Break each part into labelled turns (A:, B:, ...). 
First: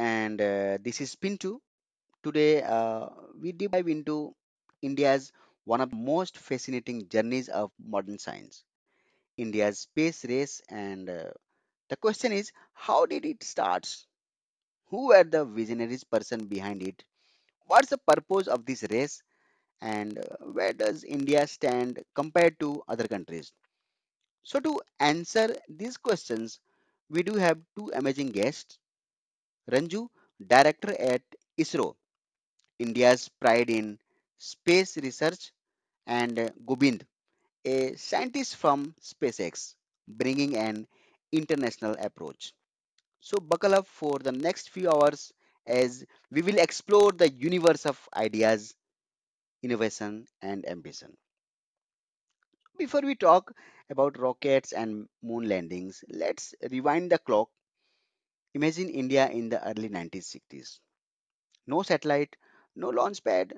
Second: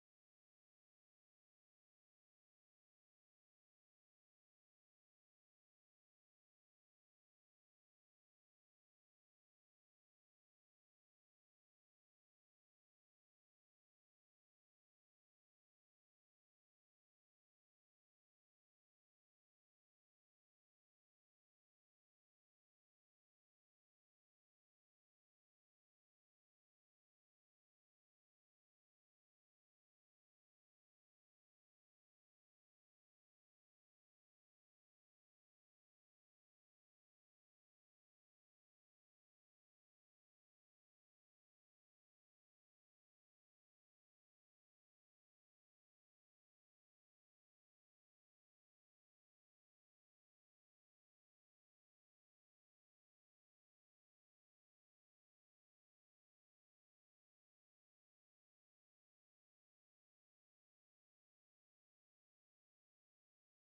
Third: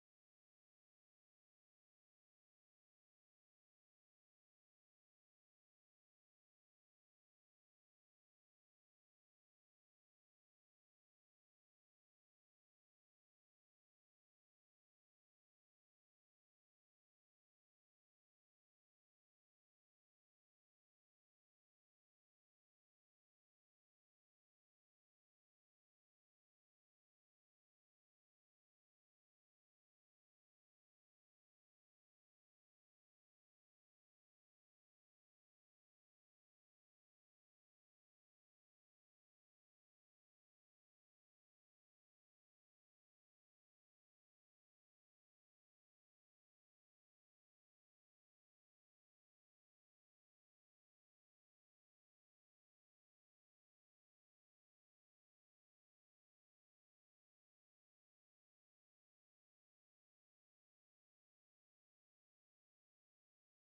A: and this is Pintu. Today, we deep dive into India's one of the most fascinating journeys of modern science, India's space race. And The question is, how did it start? Who were the visionaries person behind it? What's the purpose of this race? And Where does India stand compared to other countries? So, to answer these questions, we do have two amazing guests: Ranju, director at ISRO, India's pride in space research, and Gobind, a scientist from SpaceX, bringing an international approach. So, buckle up for the next few hours as we will explore the universe of ideas, innovation, and ambition. Before we talk about rockets and moon landings, let's rewind the clock. Imagine India in the early 1960s. No satellite, no launch pad,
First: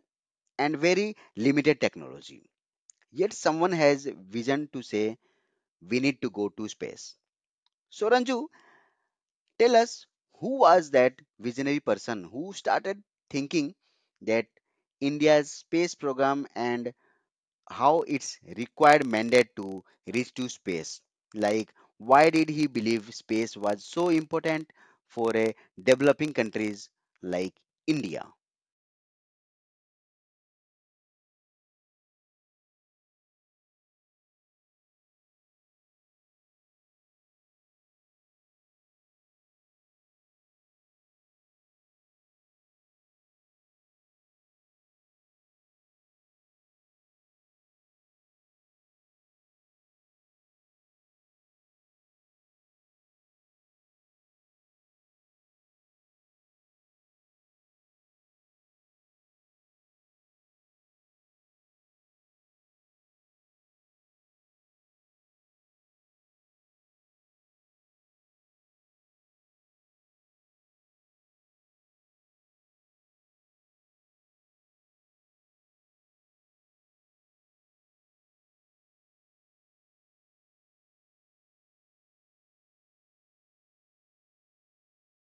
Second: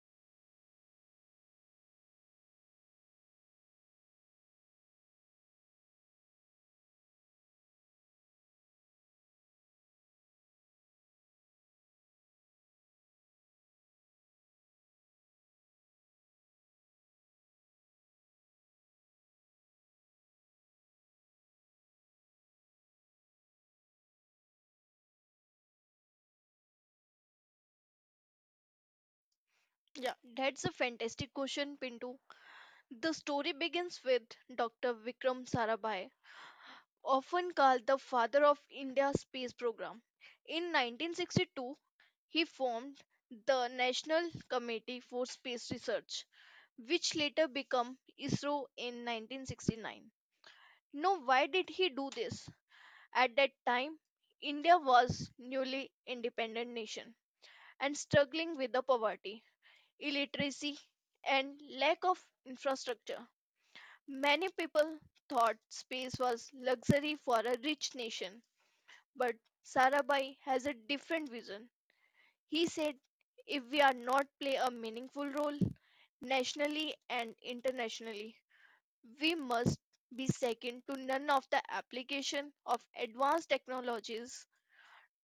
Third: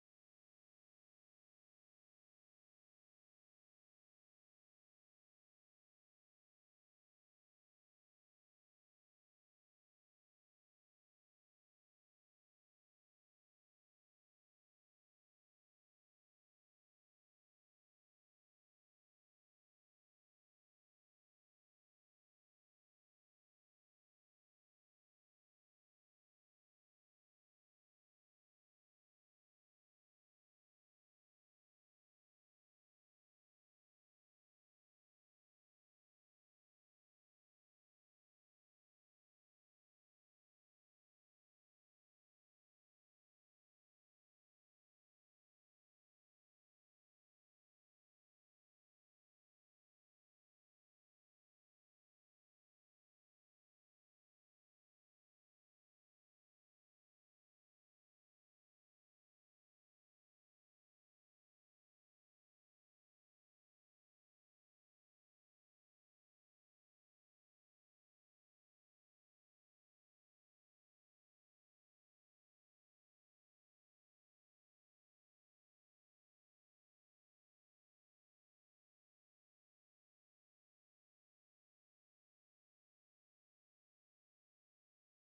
A: and very limited technology. Yet someone has vision to say we need to go to space. So Ranju, tell us, who was that visionary person who started thinking that India's space program, and how it's required mandate to reach to space. Like why did he believe space was so important for a developing countries like India?
B: Yeah, that's a fantastic question, Pintu. The story begins with Dr. Vikram Sarabhai, often called the father of India's space program. In 1962, he formed the National Committee for Space Research, which later became ISRO in 1969. Now, why did he do this? At that time, India was newly independent nation and struggling with the poverty, illiteracy, and lack of infrastructure. Many people thought space was luxury for a rich nation, but Sarabhai has a different vision. He said, if we are not play a meaningful role nationally and internationally, we must be second to none of the application of advanced technologies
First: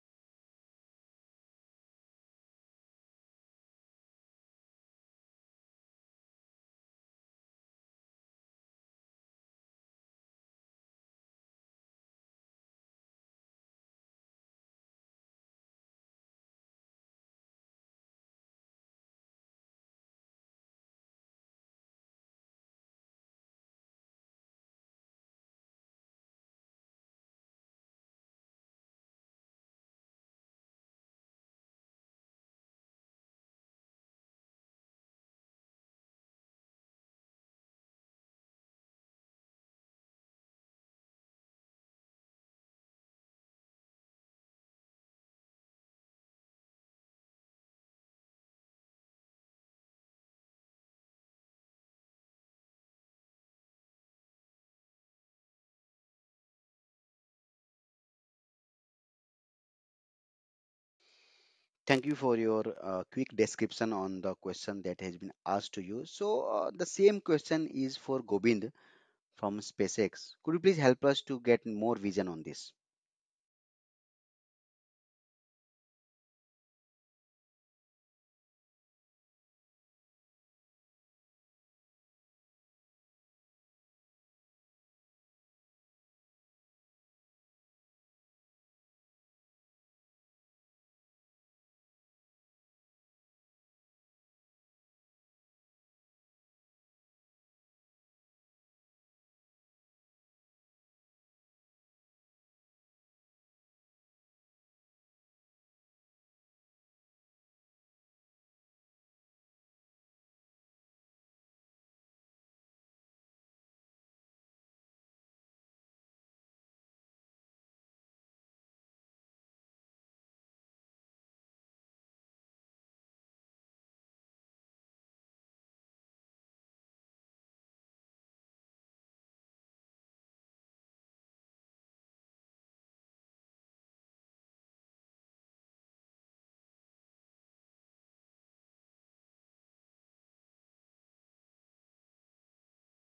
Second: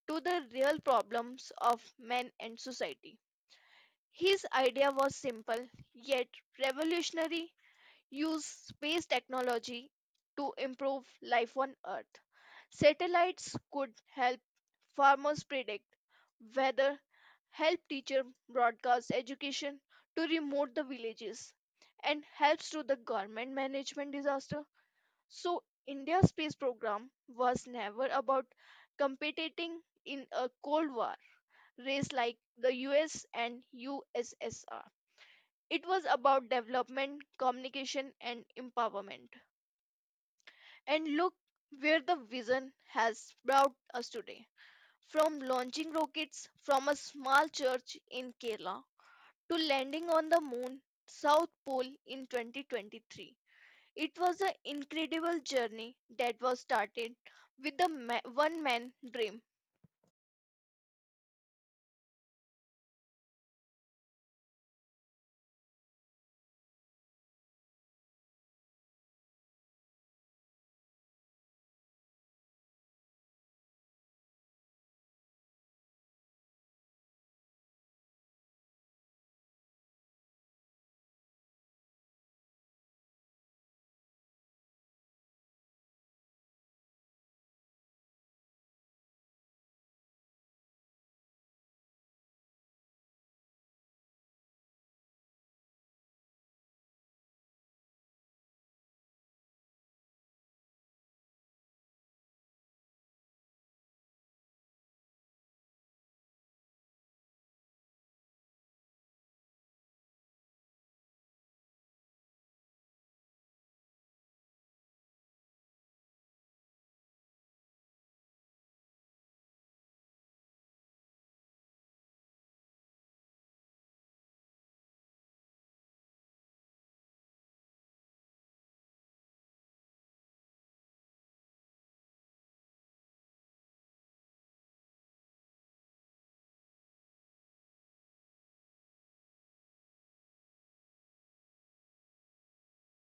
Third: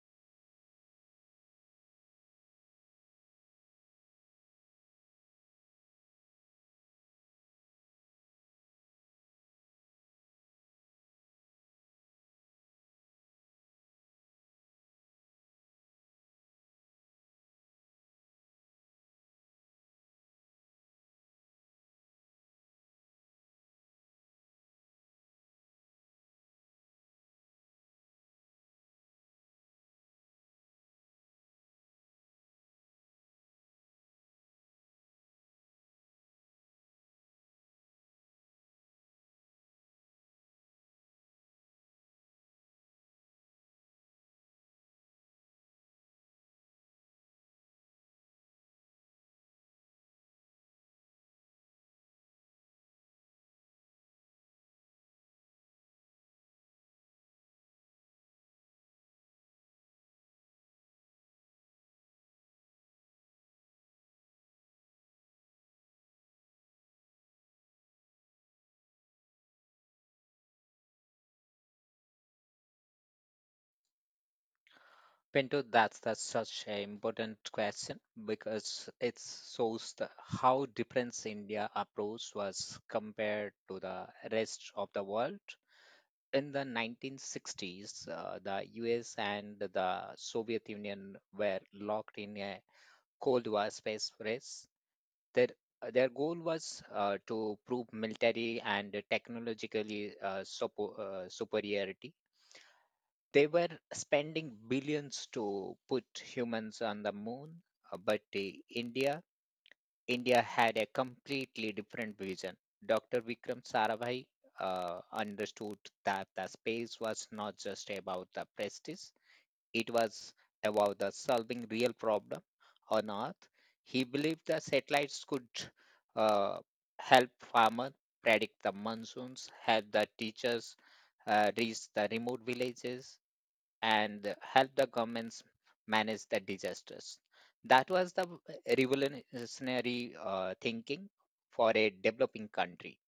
B: to the real problems of man and society. His idea was simple yet revolutionary, use space technology to improve life on Earth. Satellites could help farmers predict weather, help teacher broadcast education to remote the villages, and helps to the government management disaster. So India's space program was never about competing in a Cold War race like the US and USSR. It was about development, communication, and empowerment. And look where the vision has brought us today. From launching rockets from a small church in Kerala to landing on the moon, South Pole in 2023. It was an incredible journey that was started with the one man dream.
A: Thank you for your quick description on the question that has been asked to you. So, the same question is for Gobind from SpaceX. Could you please help us to get more vision on this?
C: Pinto, that's such an important question because it shows how different India approach was compared to the rest of the world. In the 1960s, the US and the Soviet Union were locked in a Cold War space race. Their, their goal was to prove military and technologically superiority. They were spending billions to put humans on the moon, but the India India had a completely different vision. Dr. Vikram Sarabhai understood that the space was not just about the prestige; it was about the solving real problem on Earth. He believed the satellites could uh, help farmers predict the monsoons, help the teachers reach the remote villages, and help the governments manage the disasters. That was the revolutionary thinking for a developing country.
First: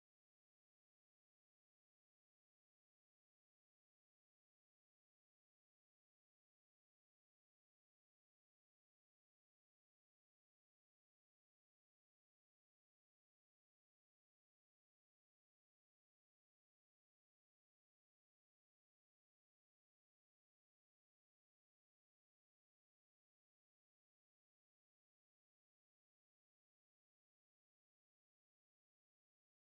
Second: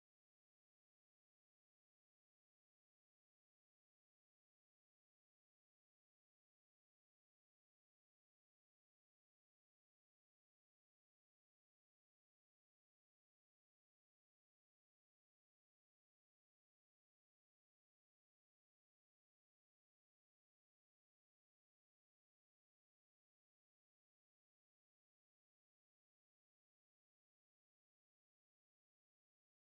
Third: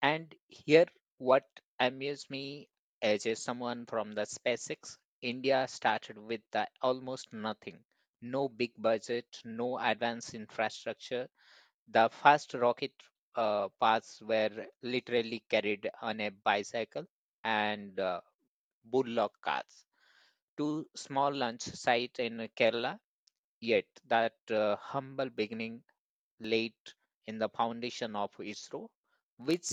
C: And here, what amused me as a someone from the SpaceX, India started with the almost nothing. No big budget, no advanced infrastructure. The first rocket paths were literally carried on a bicycle and bullock carts two small lunch sites in Kerala, yet that humble beginning laid in the foundation of ISRO, which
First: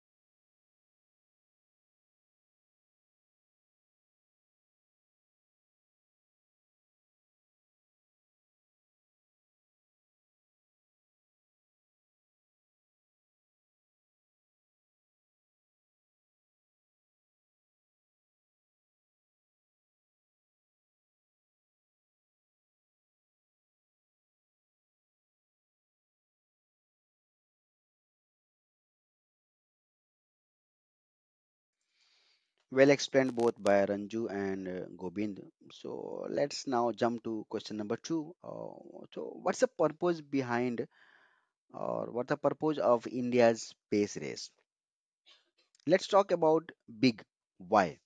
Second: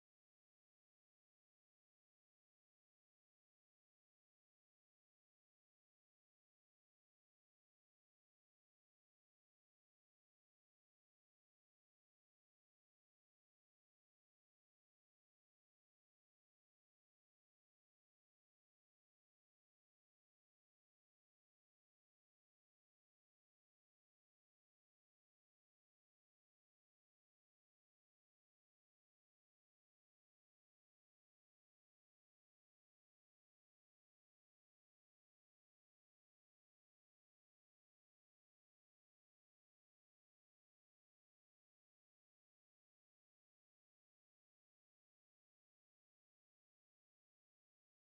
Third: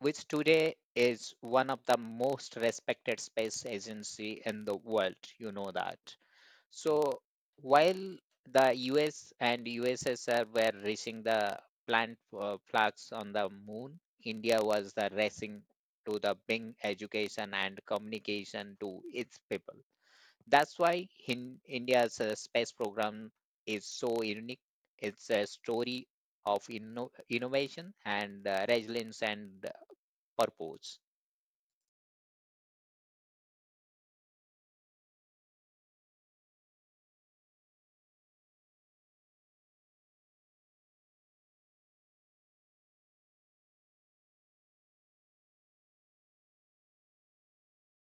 C: which today is one of the most respected space agency in the world. You know that. So while the US and USSR were racing the plant flags on the moon, India was the racing to the bring education and communication to its people. That's why in India's space program is so unique. It's a story of innovation and resilience and purpose.
A: Well explained both by Ranju and Gobind. So, let's now jump to question number two. So, what's the purpose behind, or what's the purpose of India's space race? Let's talk about big why.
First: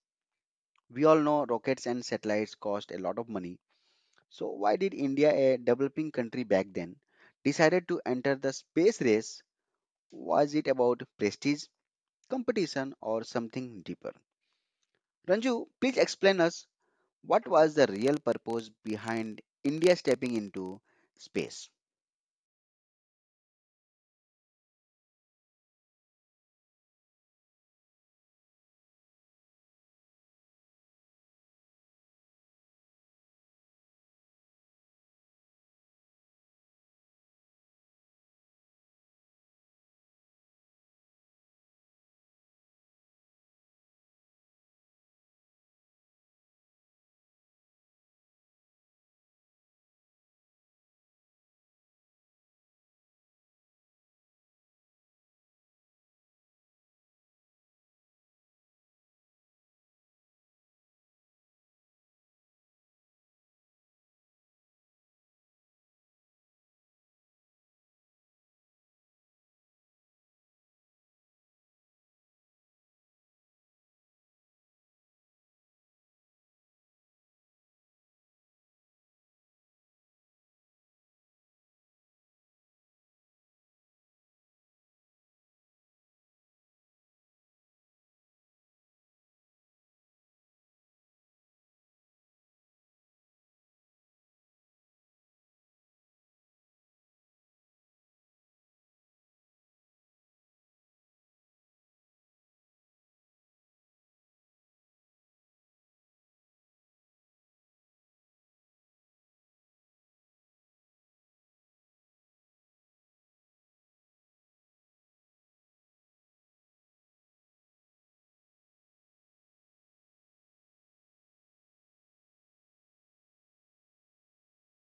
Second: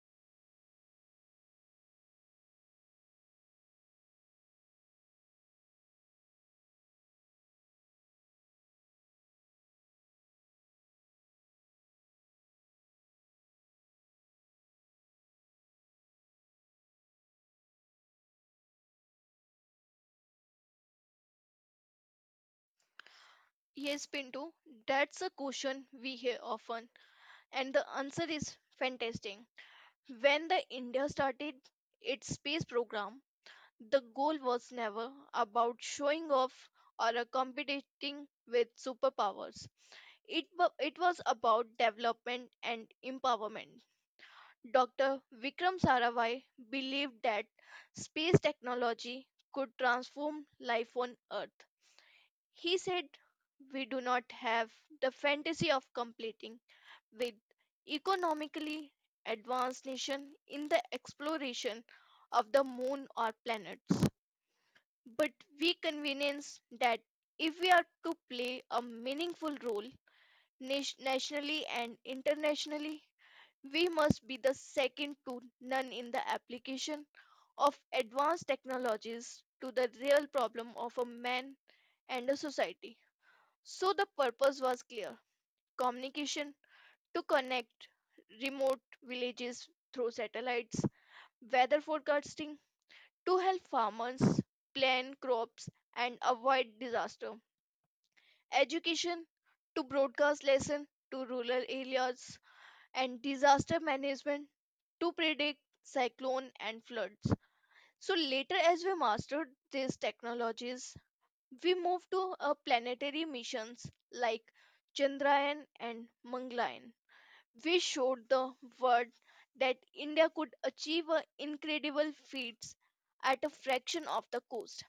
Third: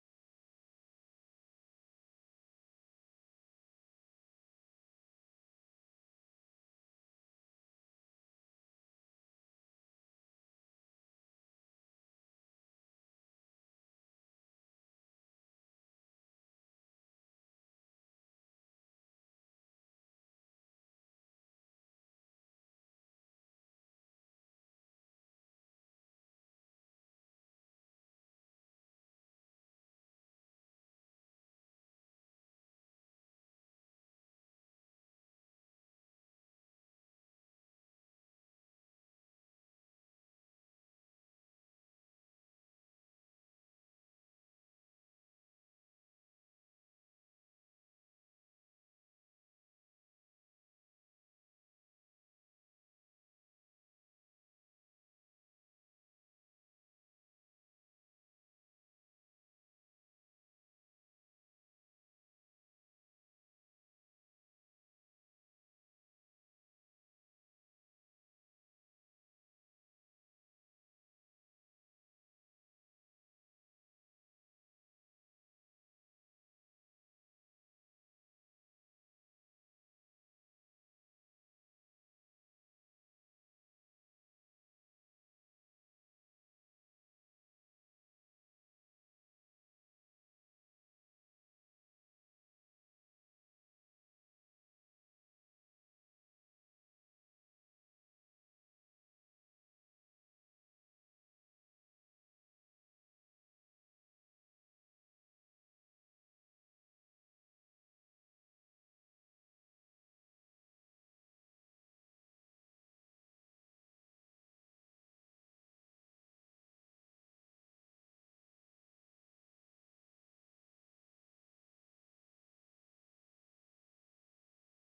A: We all know rockets and satellites cost a lot of money. So why did India, a developing country back then, decided to enter the space race? Was it about prestige, competition, or something deeper? Ranju, please explain us, what was the real purpose behind India stepping into space?
B: Yes, Pinto, that's a question we hear often, and the answer is fantastic. When the India started its space program, the goal was never about showing off or a competing with superpowers. It was about development and empowerment. Dr. Vikram Sarabhai believed that space technology could transform life on Earth. He said, we do not have the fantasy of completing with economically advanced nation in the exploration of the moon or planets. But we convenience that if we are to play a meaningful role nationally and internationally, we must be the second to none in the application of advanced technologies to the real problem of a man and a society. So the purpose was clear, communication to connect remote villages through satellites, weather forecasting, to help farmers plan crops and avoid disaster. Education to broadcast lesson to rural areas and disaster management to predict cyclone and floods. So later as we mastered these technologies, we moved to planetary missions like Chandrayaan and Mangalyaan. We showed the world that India could achieve a incredible feats at a fraction of the cost.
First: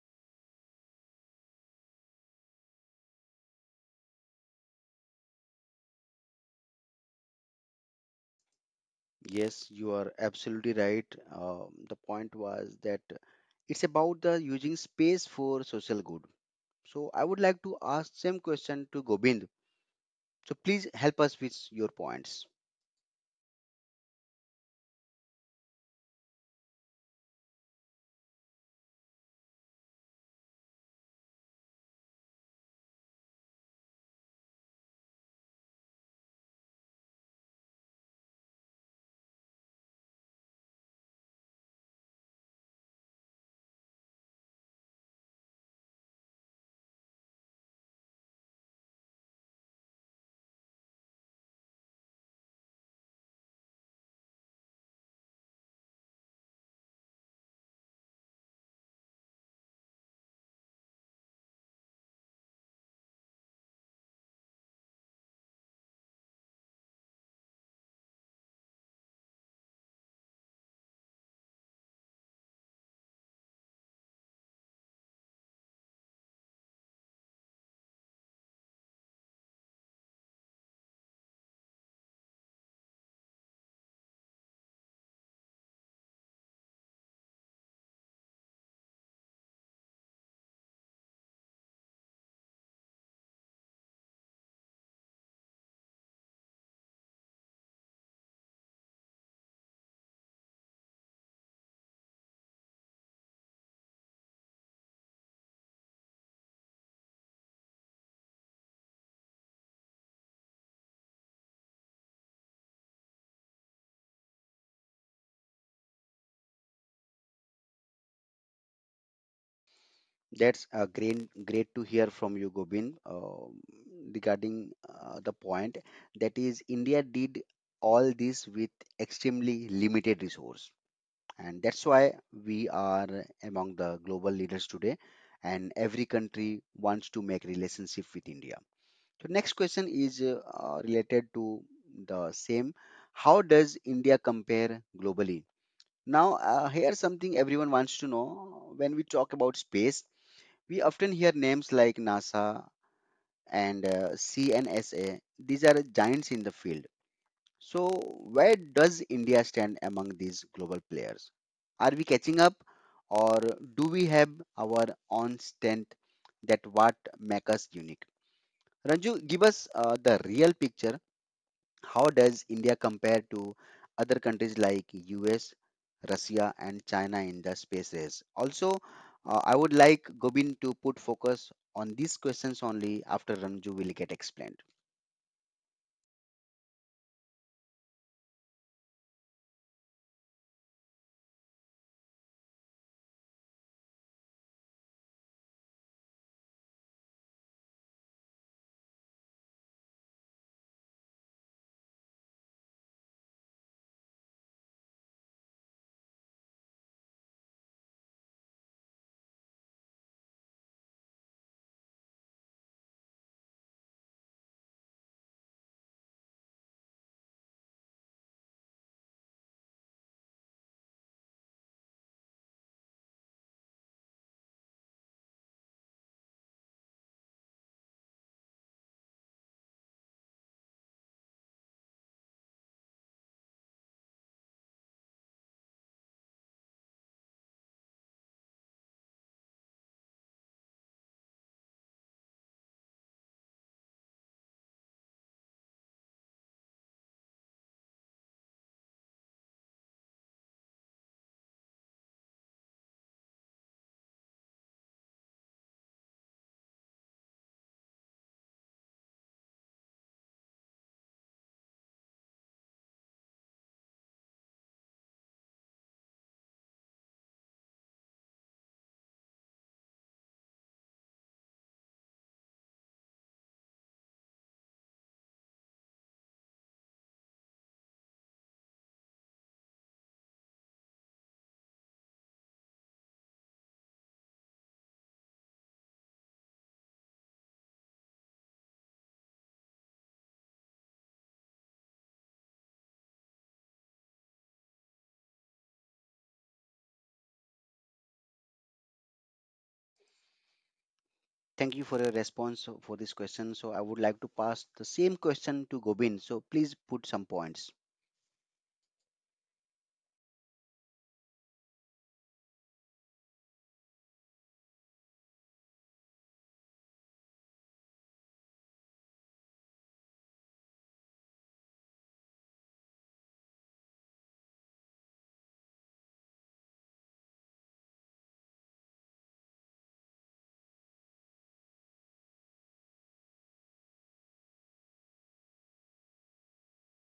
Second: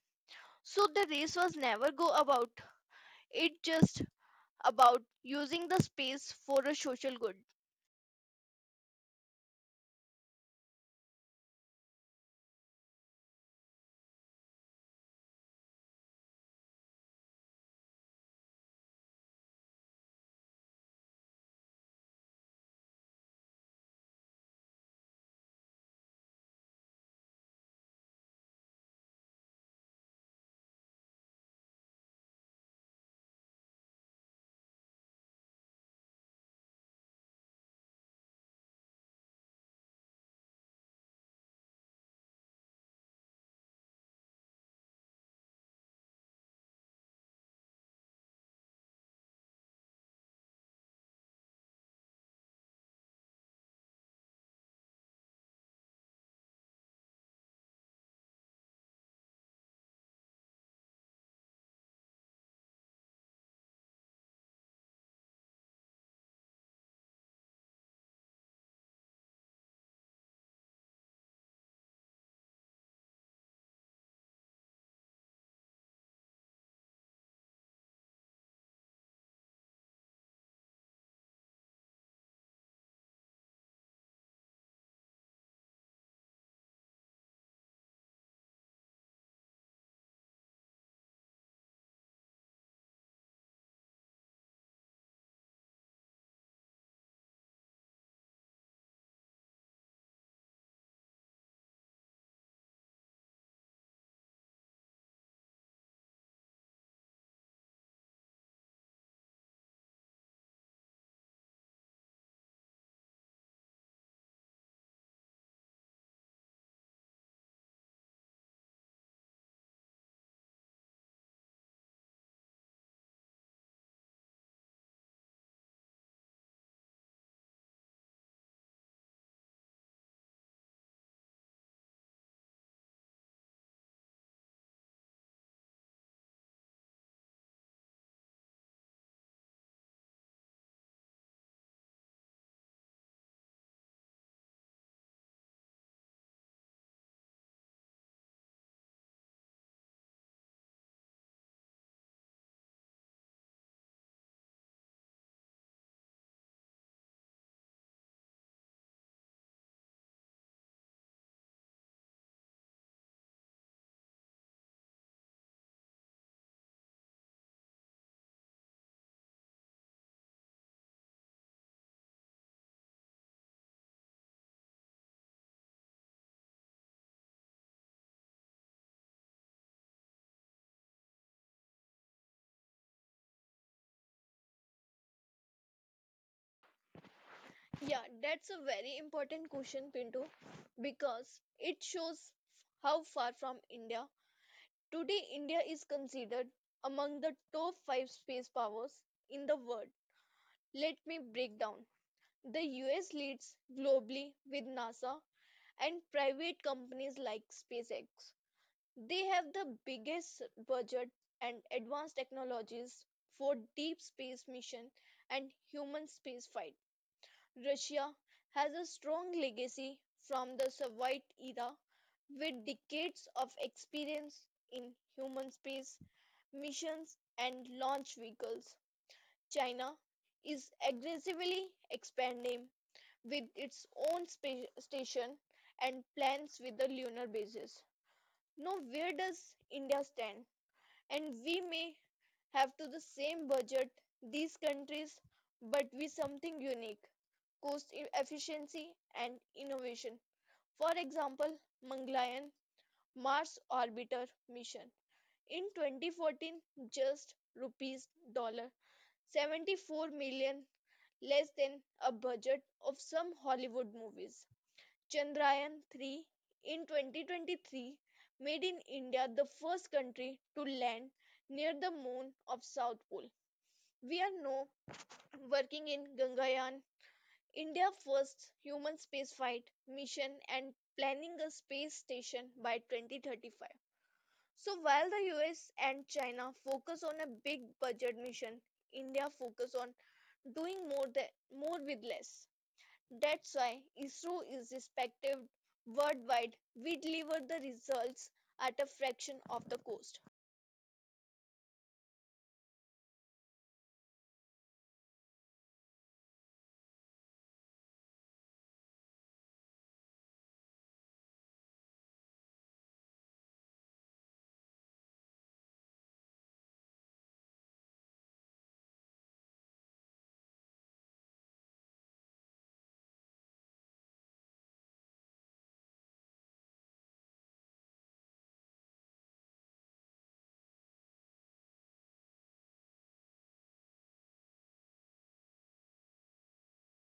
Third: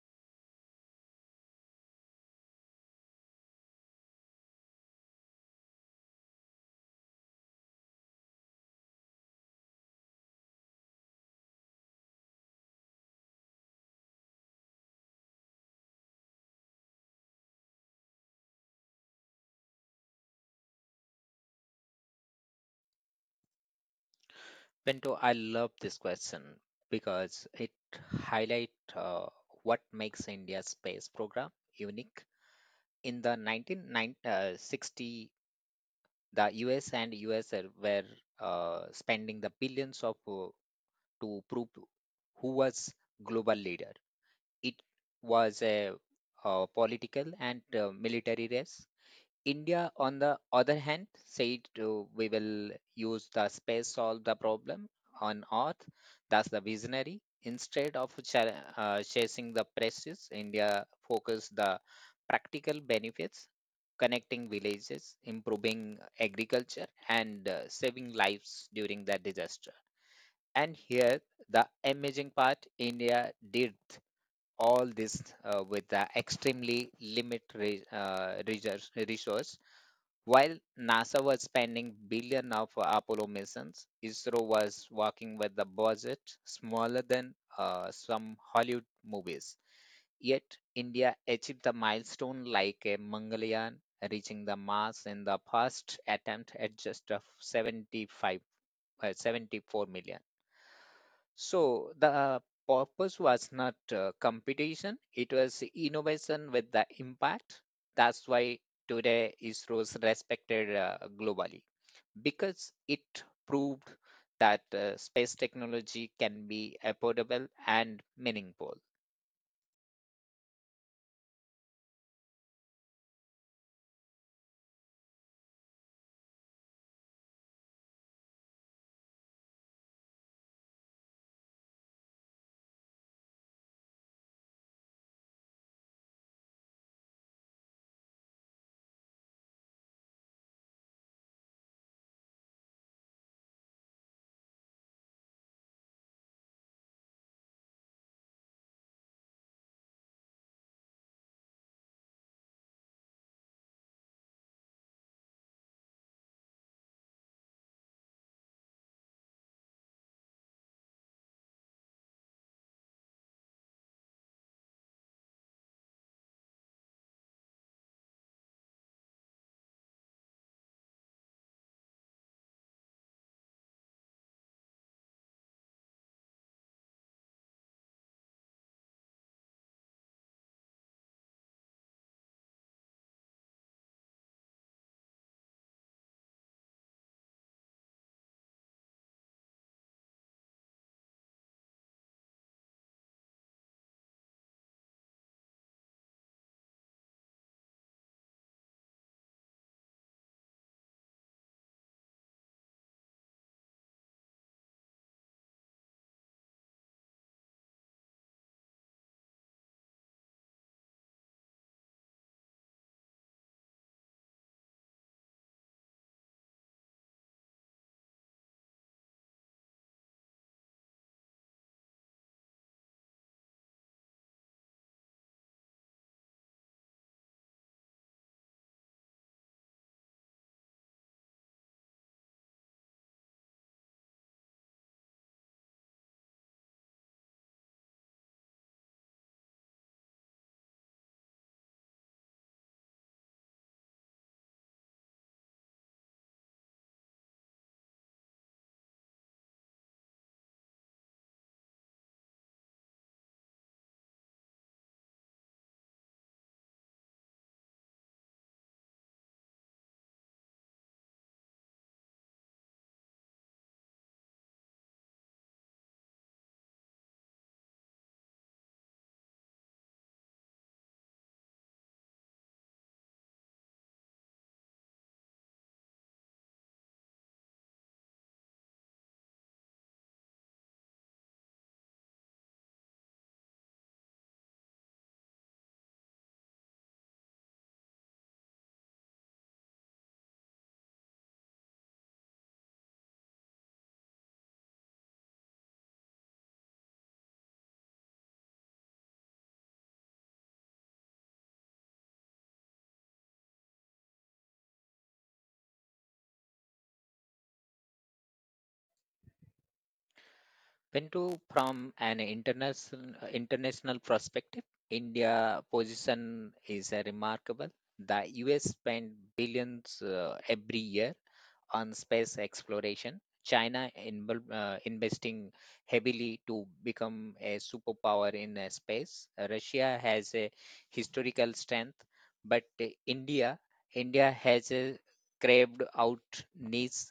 B: So the race was never go about it, just about using the space for a social good.
A: Yes, you are absolutely right. The point was that it's about the using space for social good. So I would like to ask same question to Gobind. So please help us with your points.
C: Bento, I love this question because it highlight what makes India's space program unique. In the 1960, the US and USR were spending the billions of to prove who was global leader. It was political and military race. India, on the other hand, said we will use the space solve the problem on Earth. That's the visionary. Instead of chasing the prestige, India focused the practical benefits, connecting villages, improving agriculture, and saving lives during the disaster. And here, the amazing part: India did all this with the extremely limited resource while NASA was spending billion of Apollo missions, ISRO was working with a budget smaller than some Hollywood movies. Yet India achieved the milestone like a Mangalyaan reaching the Mars in the first attempt at just of 74 million. So the purpose was not competition, it was innovation with the impact. That's why today ISRO is respected globally because it proved that space technology can be affordable and meaningful.
A: That's great, great to hear from you, Gobind, regarding the point that is India did all this with extremely limited resource, and that's why we are among the global leaders today, and every country wants to make relationship with India. So next question is related to the same. How does India compare globally? Now, here's something everyone wants to know when we talk about space. We often hear names like NASA and CNSA. These are giants in the field. So, where does India stand among these global players? Are we catching up, or do we have our own strength that what make us unique? Ranju, give us the real picture, how does India compare to other countries like US, Russia, and China in the space race? Also, I would like Gobind to put focus on these questions only after Ranju will get explained.
B: Yeah, that's a very important question, Pinto, because it shows how far from India. Today, India is considered among the top five space powers in the world. Let me break down. The US leads globally with NASA and private companies like SpaceX. They have the biggest budget and advanced technologies for deep space mission and human spaceflight. Russia has a strong legacy from the Soviet era with decades of experience in human space missions and launch vehicles. China is aggressively expanding with its own space station and plans with the lunar bases. Now, where does India stand? And we may have to the same budget these countries but with something unique, cost efficiency and innovation. For example, Mangalayan Mars orbiter mission in 2014, just rupees dollar 74 million, less than a budget of some Hollywood movies. Chandrayaan-3 in 2023 made in India the first country to land near the moon of South Pole. We are now working in Gangayaan, India's first human spaceflight mission and planning a space station by 2035. So while the US and China focus on a big budget mission, India focus on doing more with less. That's why ISRO is respected worldwide. We deliver the results at a fraction of the cost.
A: Thank you for your response for this question. So, I would like to pass the same question to Gobind. So, please put some points.
C: Pinto, from an international perspective, India position is remarkable. The US spend billions every year on space exploration, China investing heavily to become a superpower in space. Russia has a historical strength, but India has a craved out niche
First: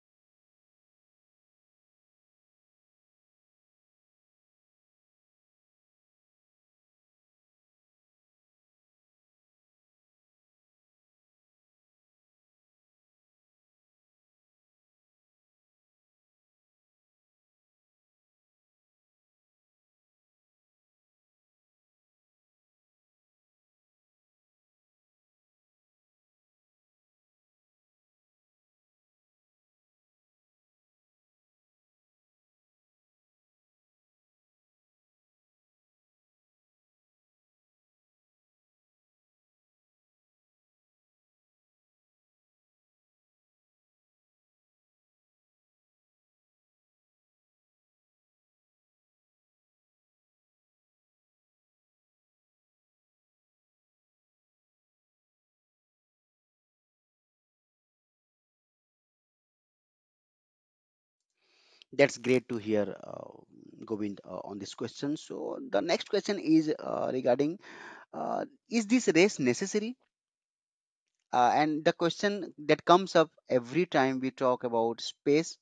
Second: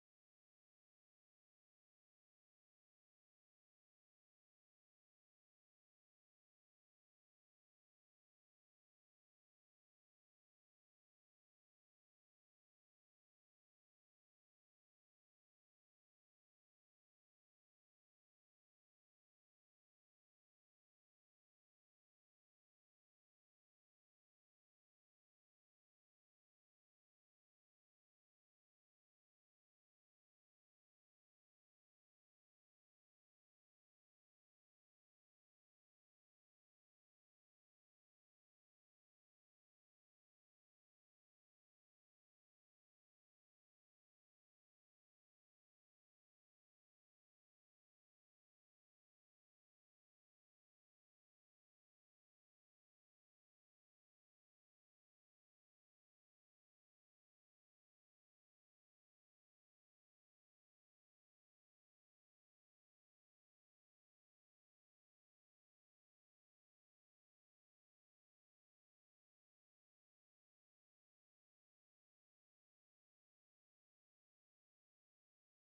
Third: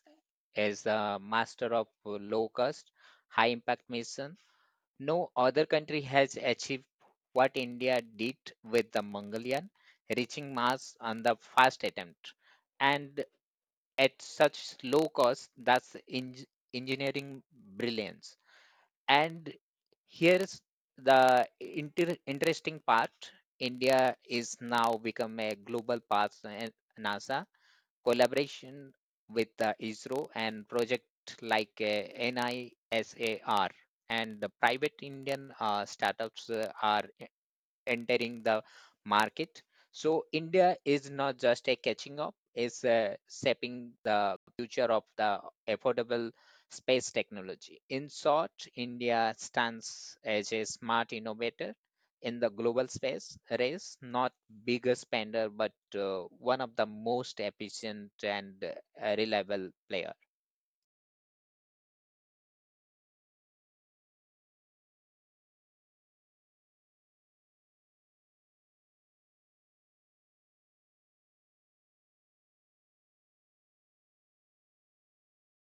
C: as a master of low cost, high impact mission. No other country has achieved what India did with the Mongolian, reaching Mars on the first attempt. And at such low cost that's engineering brilliance and here's the interesting part. India is now become a global partner in NASA collaboration with the ISRO and project like NISAR and the private Indian startups are entering the market. So India is not just a catching up, it's shaping the future of the affordable space technology. In short, India stands as a smart innovator in the global space race, not biggest spender, but one of the most efficient and reliable player.
A: That's great to hear, Govind, on this question. So, the next question is regarding is this race necessary. And the question that comes up every time we talk about space,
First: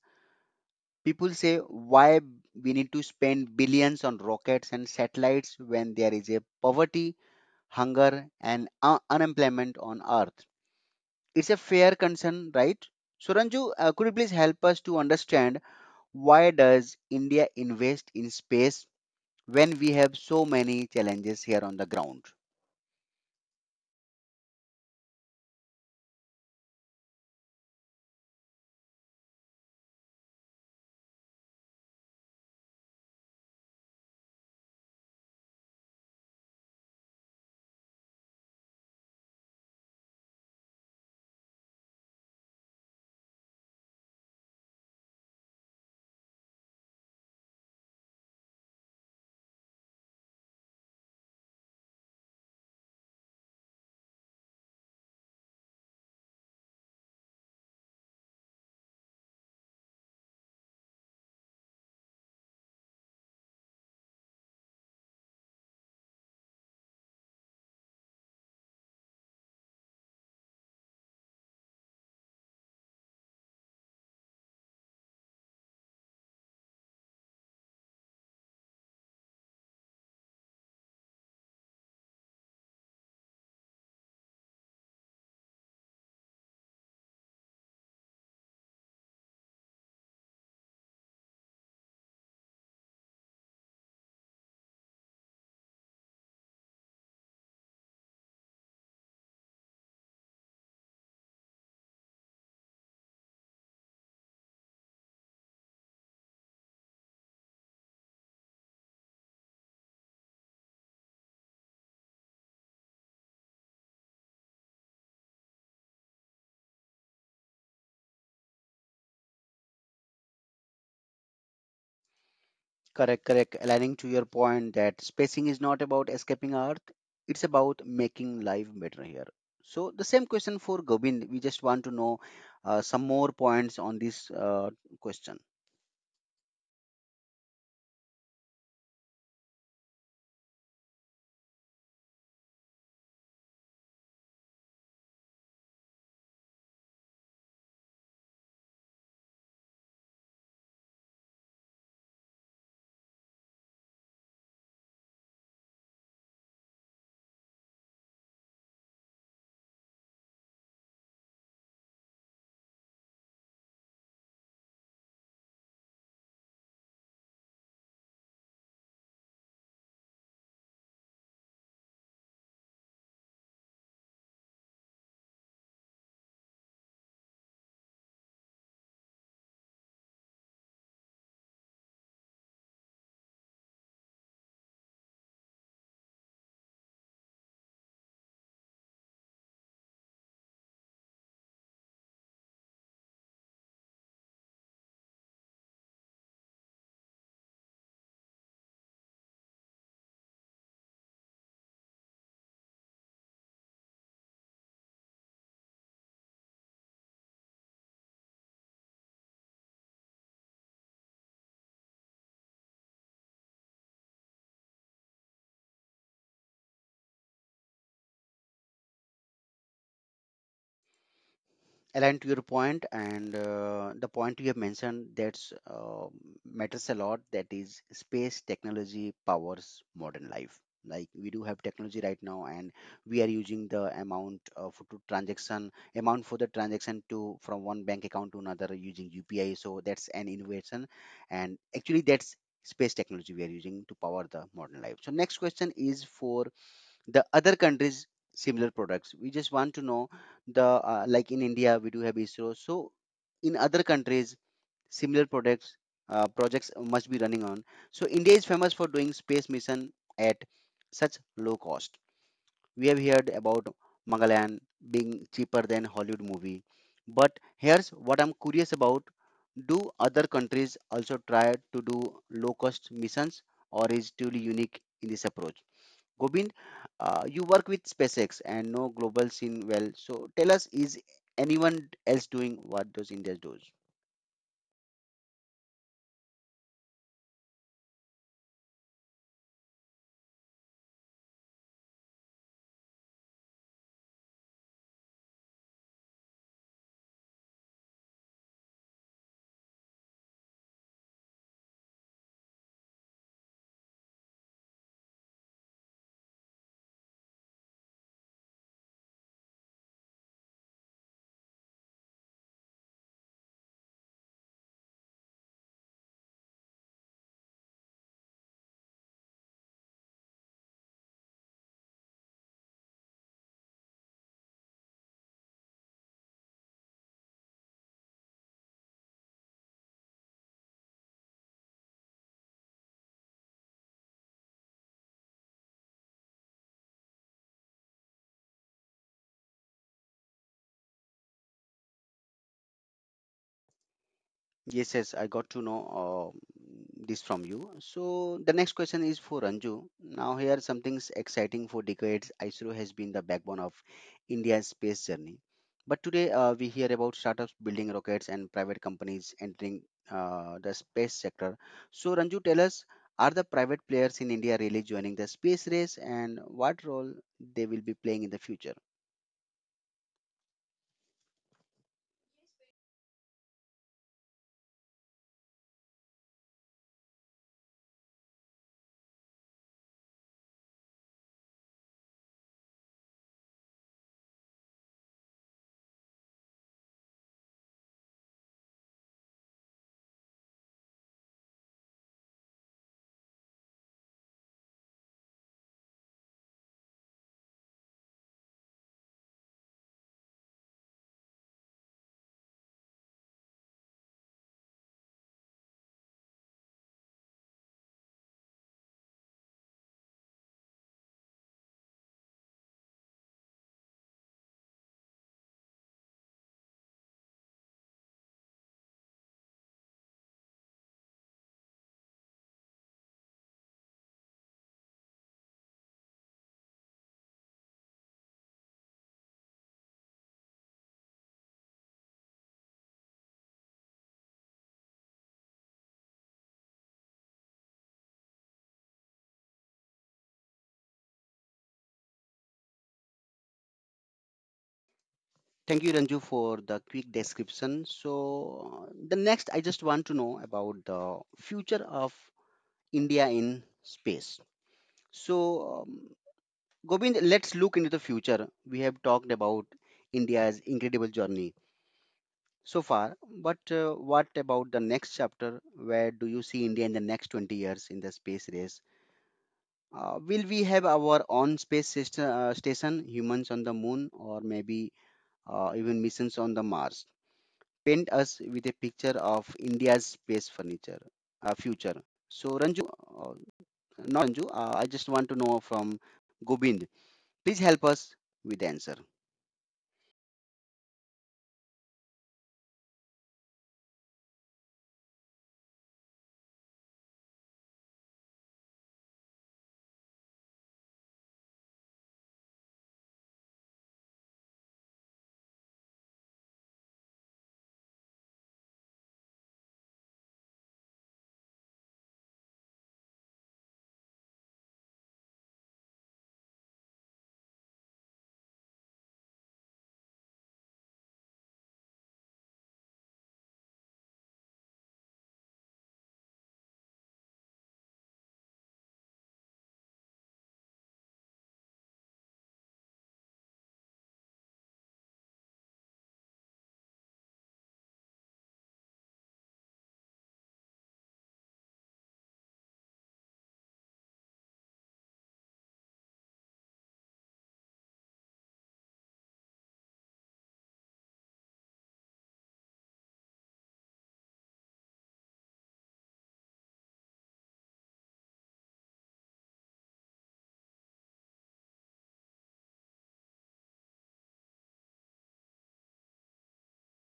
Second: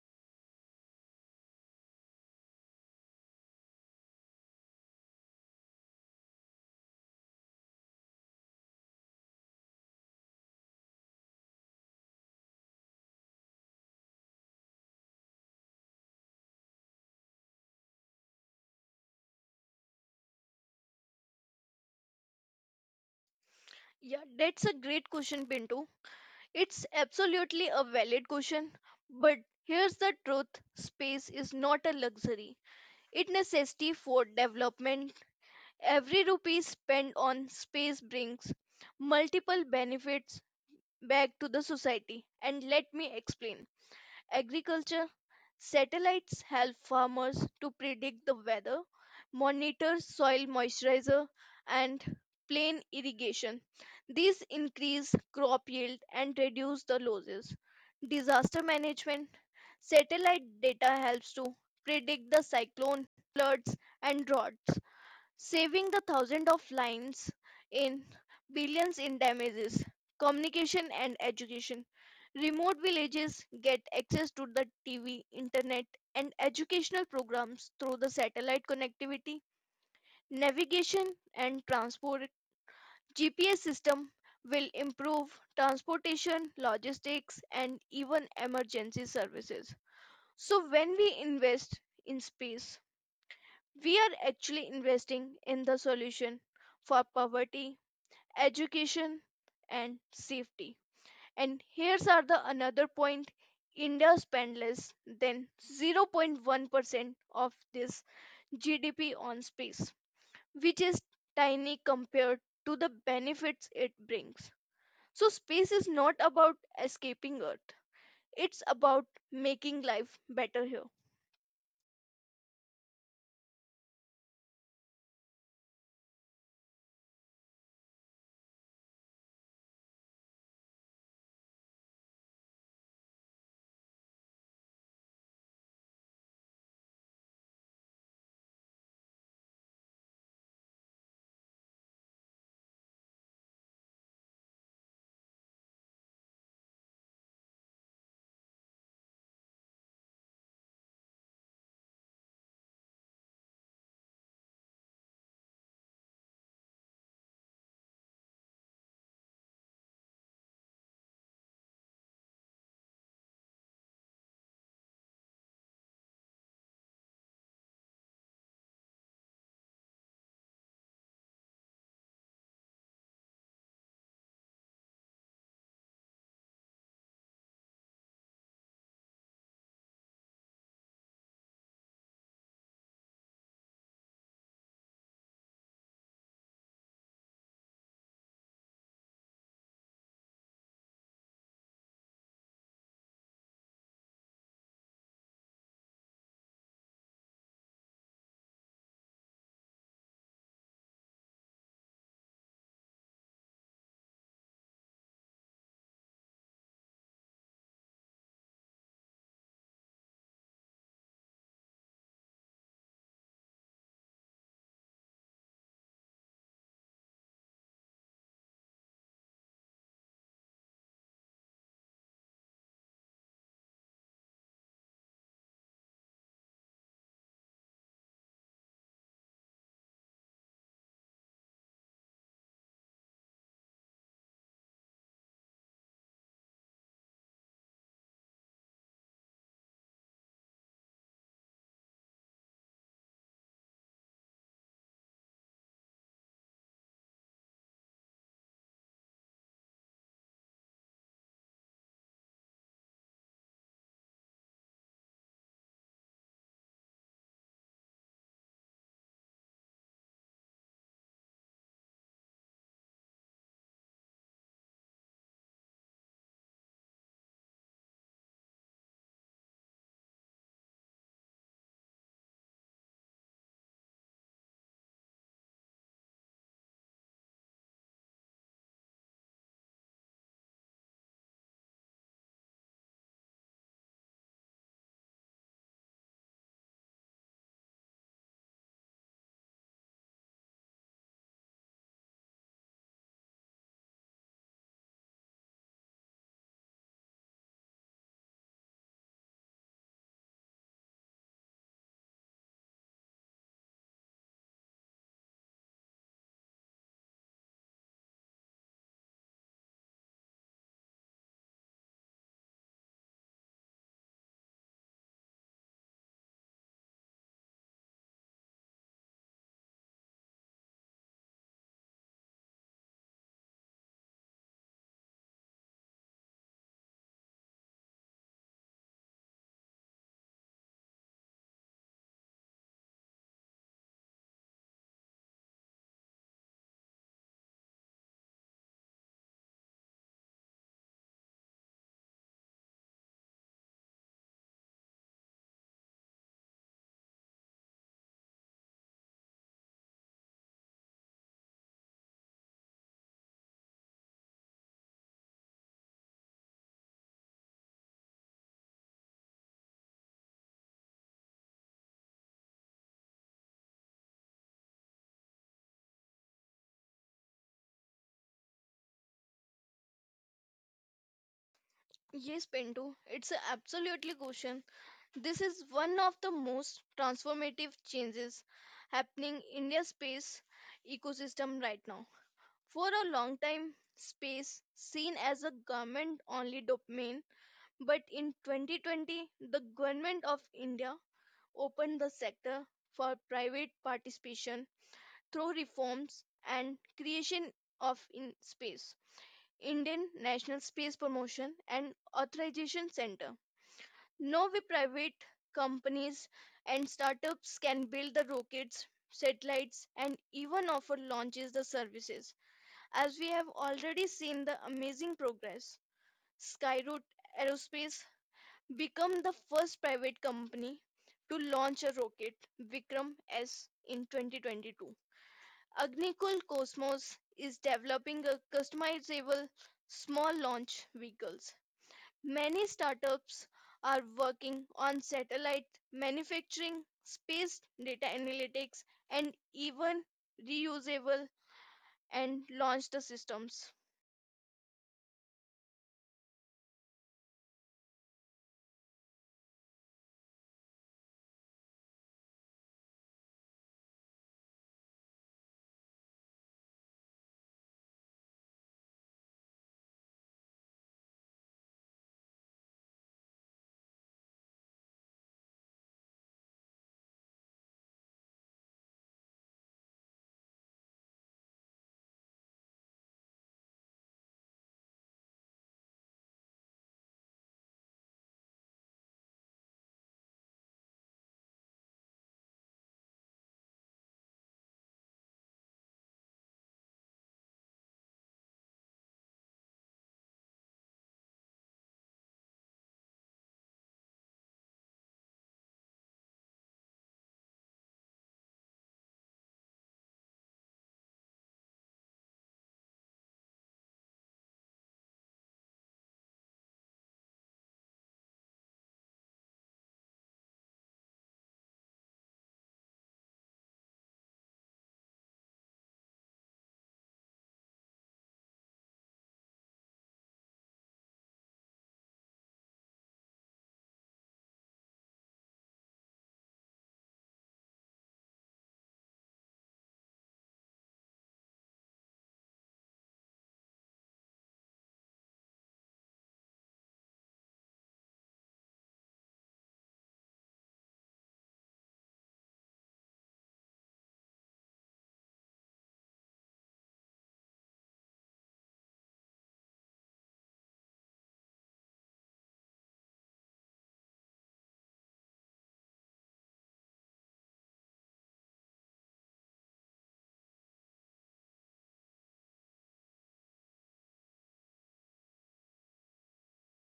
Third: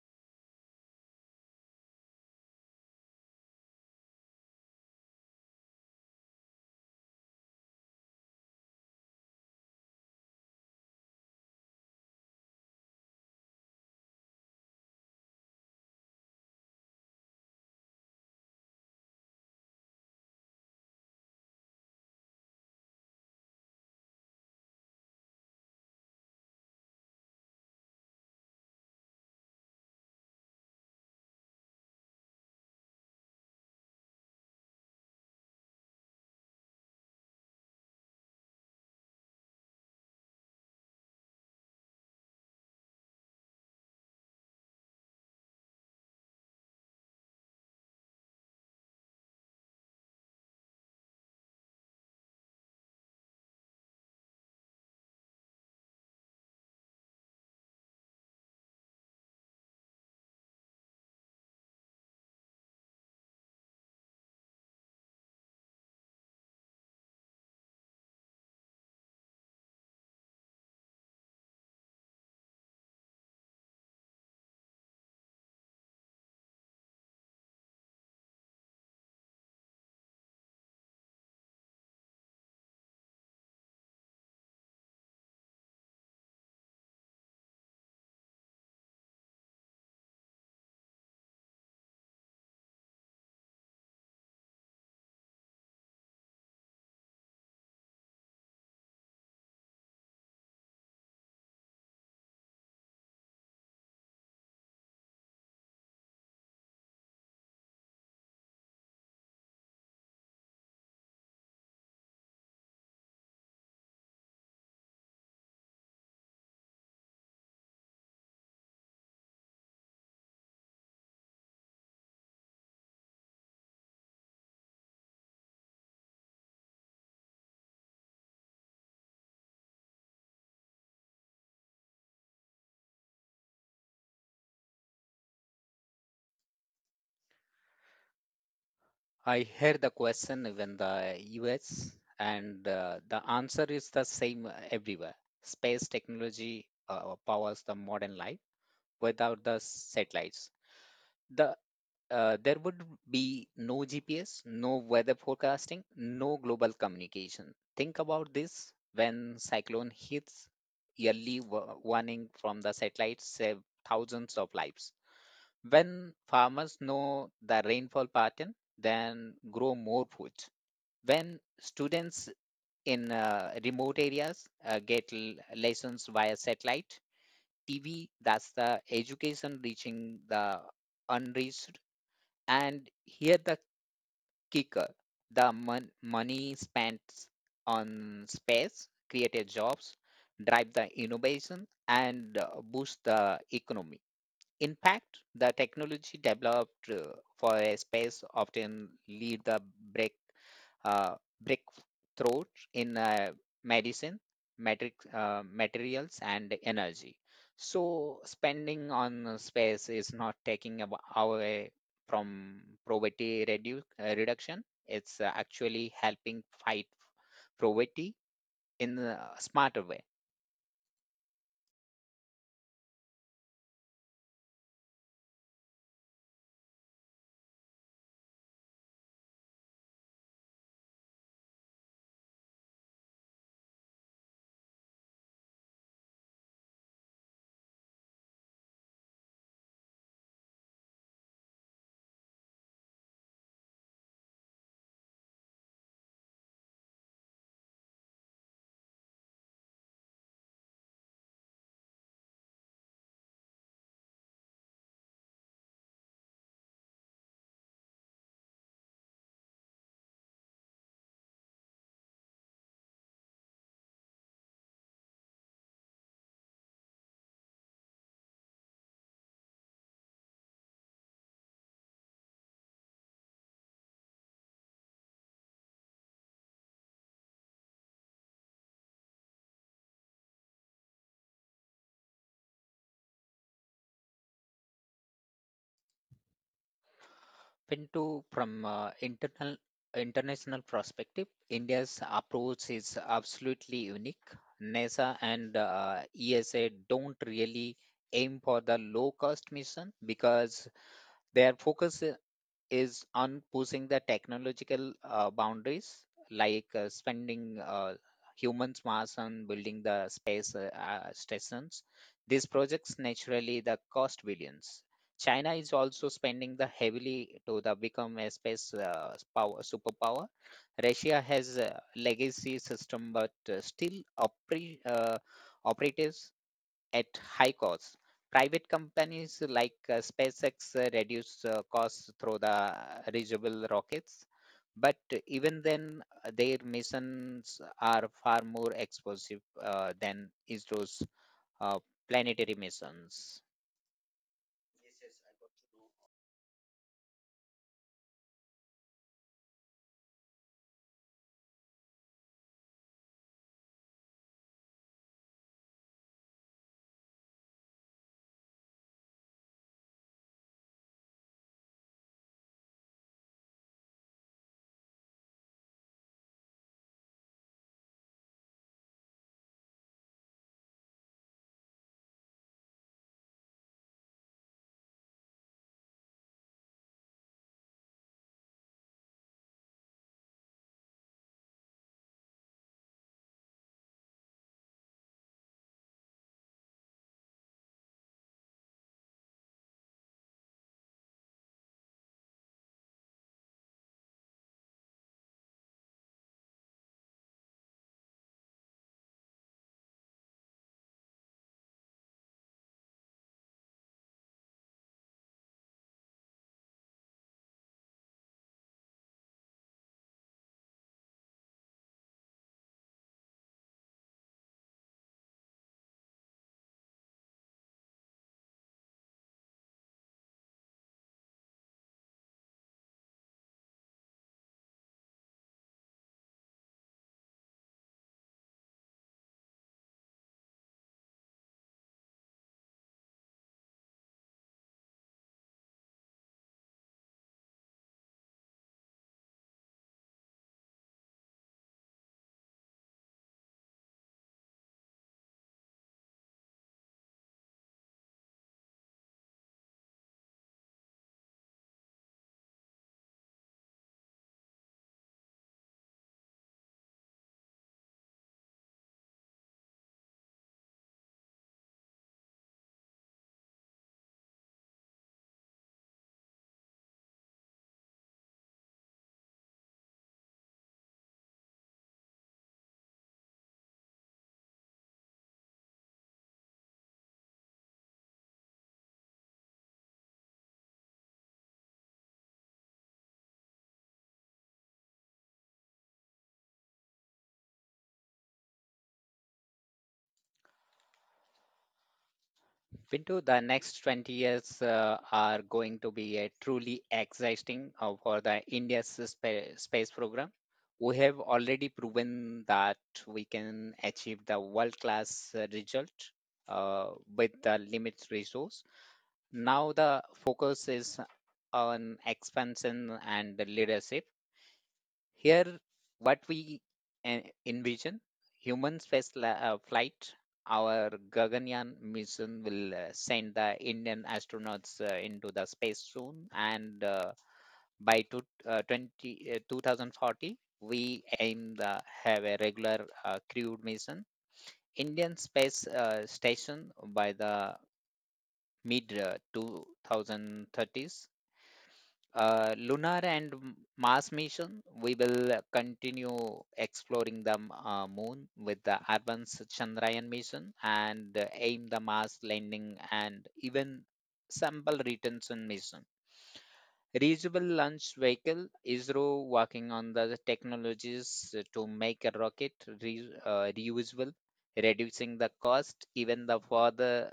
A: people say why we need to spend billions on rockets and satellites when there is a poverty, hunger, and unemployment on Earth. It's a fair concern, right? So, Ranju, could you please help us to understand why does India invest in space when we have so many challenges here on the ground?
B: Yeah, that's a great question, Pintu. It's absolutely a valid question, but here's the truth, space is not a luxury. It necessity for development. Every rupee spent on space brings multiple benefits back to the society. And let me explain. Agriculture satellites help farmers to predict the weather, monitor soil moisturizer, and plan irrigation. These increase crop yield and reduce the losses. Disaster management satellite data helps to predict the cyclone, floods, and droughts, saving the thousands of lives in billions in damages. Communication and education, remote villages get access to the TV, internet, and educational programs through the satellite connectivity. Navigation and transport, GPS system will improve transportation, logistics, and even emergency services. So, when we invest in space, we are actually investing in the solution for poverty, education, and safety. And here's are the another point, India spends less than 0.1% of this GDP on space, which is tiny compared to the benefits it brings. So, space is not about escaping Earth, it's about making life better here.
A: Correct, correct. Aligning to your point that spacing is not about escaping Earth, it's about making life better here. So, the same question for Gobind. We just want to know some more points on this question.
C: I heard the question even the US, and the answer is the same everywhere. Space technology powers the modern life without the satellites. The there would be no GPS, no weather forecasting, no global communication. Think about this when cyclone hits, yearly warning from the satellites save thousands of lives. When farmers know the rainfall pattern, then grow more food. When students in remote areas get lessons via satellite, TV, that's the education reaching the unreached. And here the kicker the money spent on space, created jobs, drive the innovation, and boost the economy. In fact, the technology developed for a space often lead the break uh, breakthrough in medicine matrix, materials and energy so spending on space is not taking away from poverty redu- reduction. It's actually helping fight poverty in a smarter way
A: Aligned to your point, and the point you have mentioned, that's matters a lot, that is space technology powers modern life. Like we do have technology right now, and we are using the amount of to transaction amount for the transaction to from one bank account to another using upi, so that's an innovation, and actually that's space technology we are using to power the modern life. So next question is for the other countries similar products. We just want to know the like in india we do have isro, so in other countries similar products projects must be running on. So india is famous for doing space mission at such low cost. We have heard about mangalyaan being cheaper than hollywood movie, but here's what I'm curious about. Do other countries also try to do low cost missions, or is truly unique in this approach? Gobind, you work with SpaceX and know global scene well. So tell us, is anyone else doing what those Indians do?
C: into from internal international perspective, India's approach is absolutely unique. NASA and ESA don't really aim for the low cost mission because their focus is on pushing the technological boundaries, like spending humans mass on building the space stations. These projects naturally the cost billions. China is also spending the heavily to the become a space power superpower. Russia has a legacy system, but still uh, operatives at high cost. Private companies like SpaceX reduce costs through the reusable rockets, but even then, their missions are far more expensive than ISRO's uh, planetary missions.
A: Yes, yes, I got to know this from you. So the next question is for Ranju. Now here something's exciting. For decades, ISRO has been the backbone of India's space journey. But today, we hear about startups building rockets and private companies entering the space sector. So Ranju, tell us, are the private players in India really joining the space race, and what role they will be playing in the future?
B: Yes, Pinto, it's a absolutely question. This is one of the most transformative changes happening in India's space ecosystem right now. For a long time, space seen as a government-only domain, but in 2020, the government of India opened the sector for private participation through reforms and creation of in space. Indian National Space Promotion and Authorization Center, now private companies and startups can build the rockets, satellites and even offer launches the services. As we have already seen the amazing progress, Skyroot Aerospace become the first private company to launch a rocket Vikram S in 2022. Agnikul Cosmos is developing a customizable small launch vehicles. Many startups are working on satellite manufacturing, space data analytics, and even reusable and launched systems.
A: Thank you, Ranju, for the quick description. So, the next I just want to know about the future of India in space. So, um, Govind, let's look into the future. We have talked about India's incredible journey so far, but what about the next chapter? Where do you see India in the next 20 years in the space race? Will we have our own space station, humans on the moon, or maybe even missions on the Mars? Paint us with a picture of India's space furniture future. So Ranju, uh, not Ranju, I just want to know from Gobind. Please help us with the answer.
C: Pinto, the next 20 years are going to be a truly exciting for the India's space program. We have already proven that we can achieve the world-class result uh, with the limited resource. Now the focus is on expansion and the leadership. Here, what we envision human space flight, our Gaganyaan mission will send the Indian astronauts into the space soon, and by 2040, we aim to have a regular crewed mission. Indian space station by the mid 2030s lunar and Mars mission, we will continue exploring the moon with the advanced Chandrayaan mission and aim the Mars landing and even sample retention mission. Reusable launch vehicle, ISRO working on the technologies to make a rocket reusable, reducing the cost even the further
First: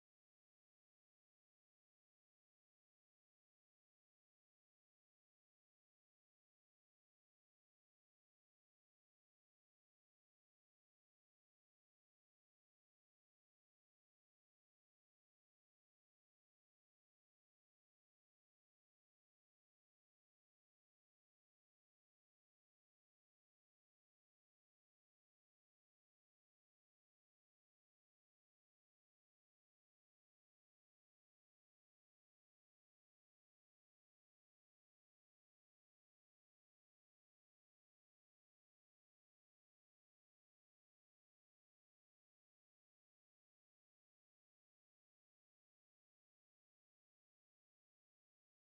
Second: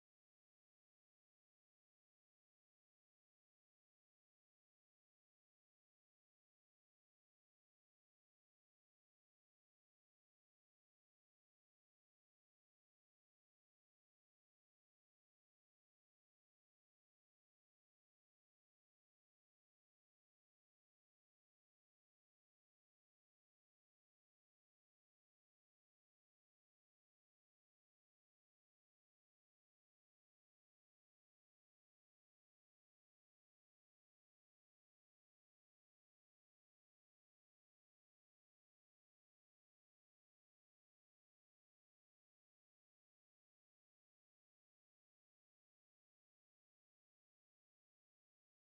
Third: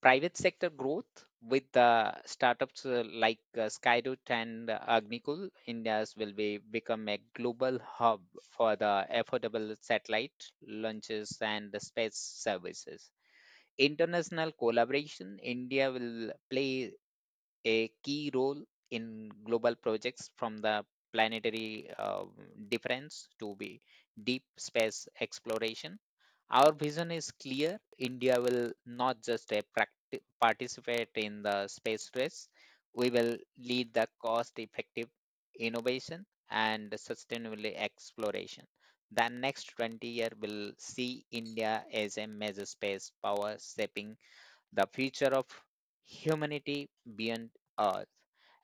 C: private sector growth with the startups like Skyroot and Agnikul, India's will be become a global hub for the affordable satellite launches and the space services. International collaboration, India will play a key role in global projects from the planetary defense to be deep space exploration our vision is clear. India will not just a participate in the space race, we will lead the cost effective innovation and sustainable exploration. The next 20-year will see India as a major space power shaping the future of humanity beyond Earth.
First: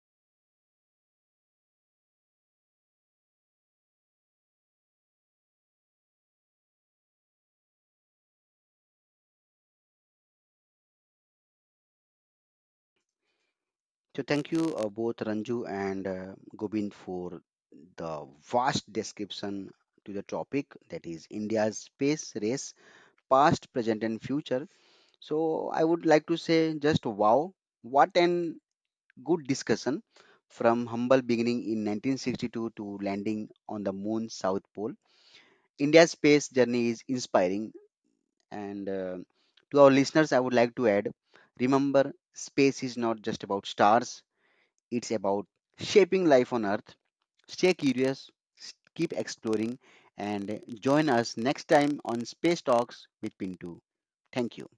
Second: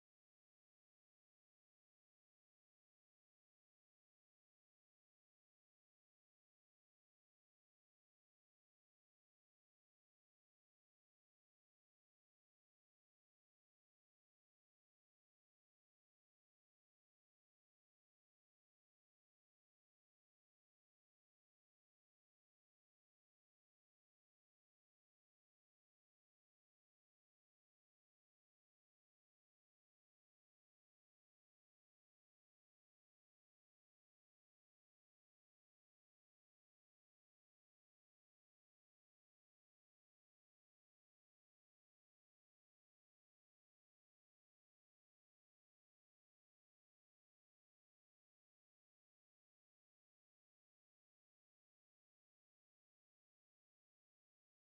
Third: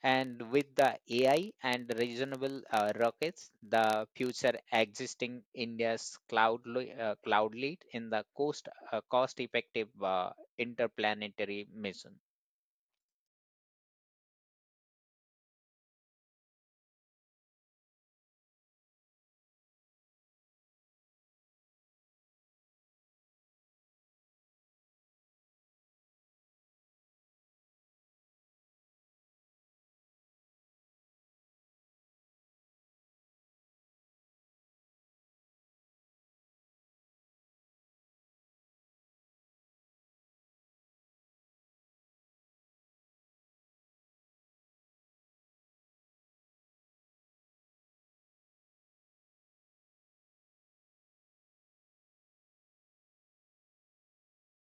C: And with the AI and reasonable rockets, the future existing India's cloud, cloud lead in the cost, cost-effective interplanetary mission.
A: So thank you both Ranju and Gobind for the vast description to the topic that is India's space race, past, present, and future. So I would like to say just wow, what an good discussion, from humble beginning in 1962 to landing on the moon south pole. India's space journey is inspiring. And to our listeners, I would like to add, remember, space is not just about stars, it's about shaping life on Earth. Stay curious, keep exploring, and join us next time on Space Talks with Pintu. Thank you.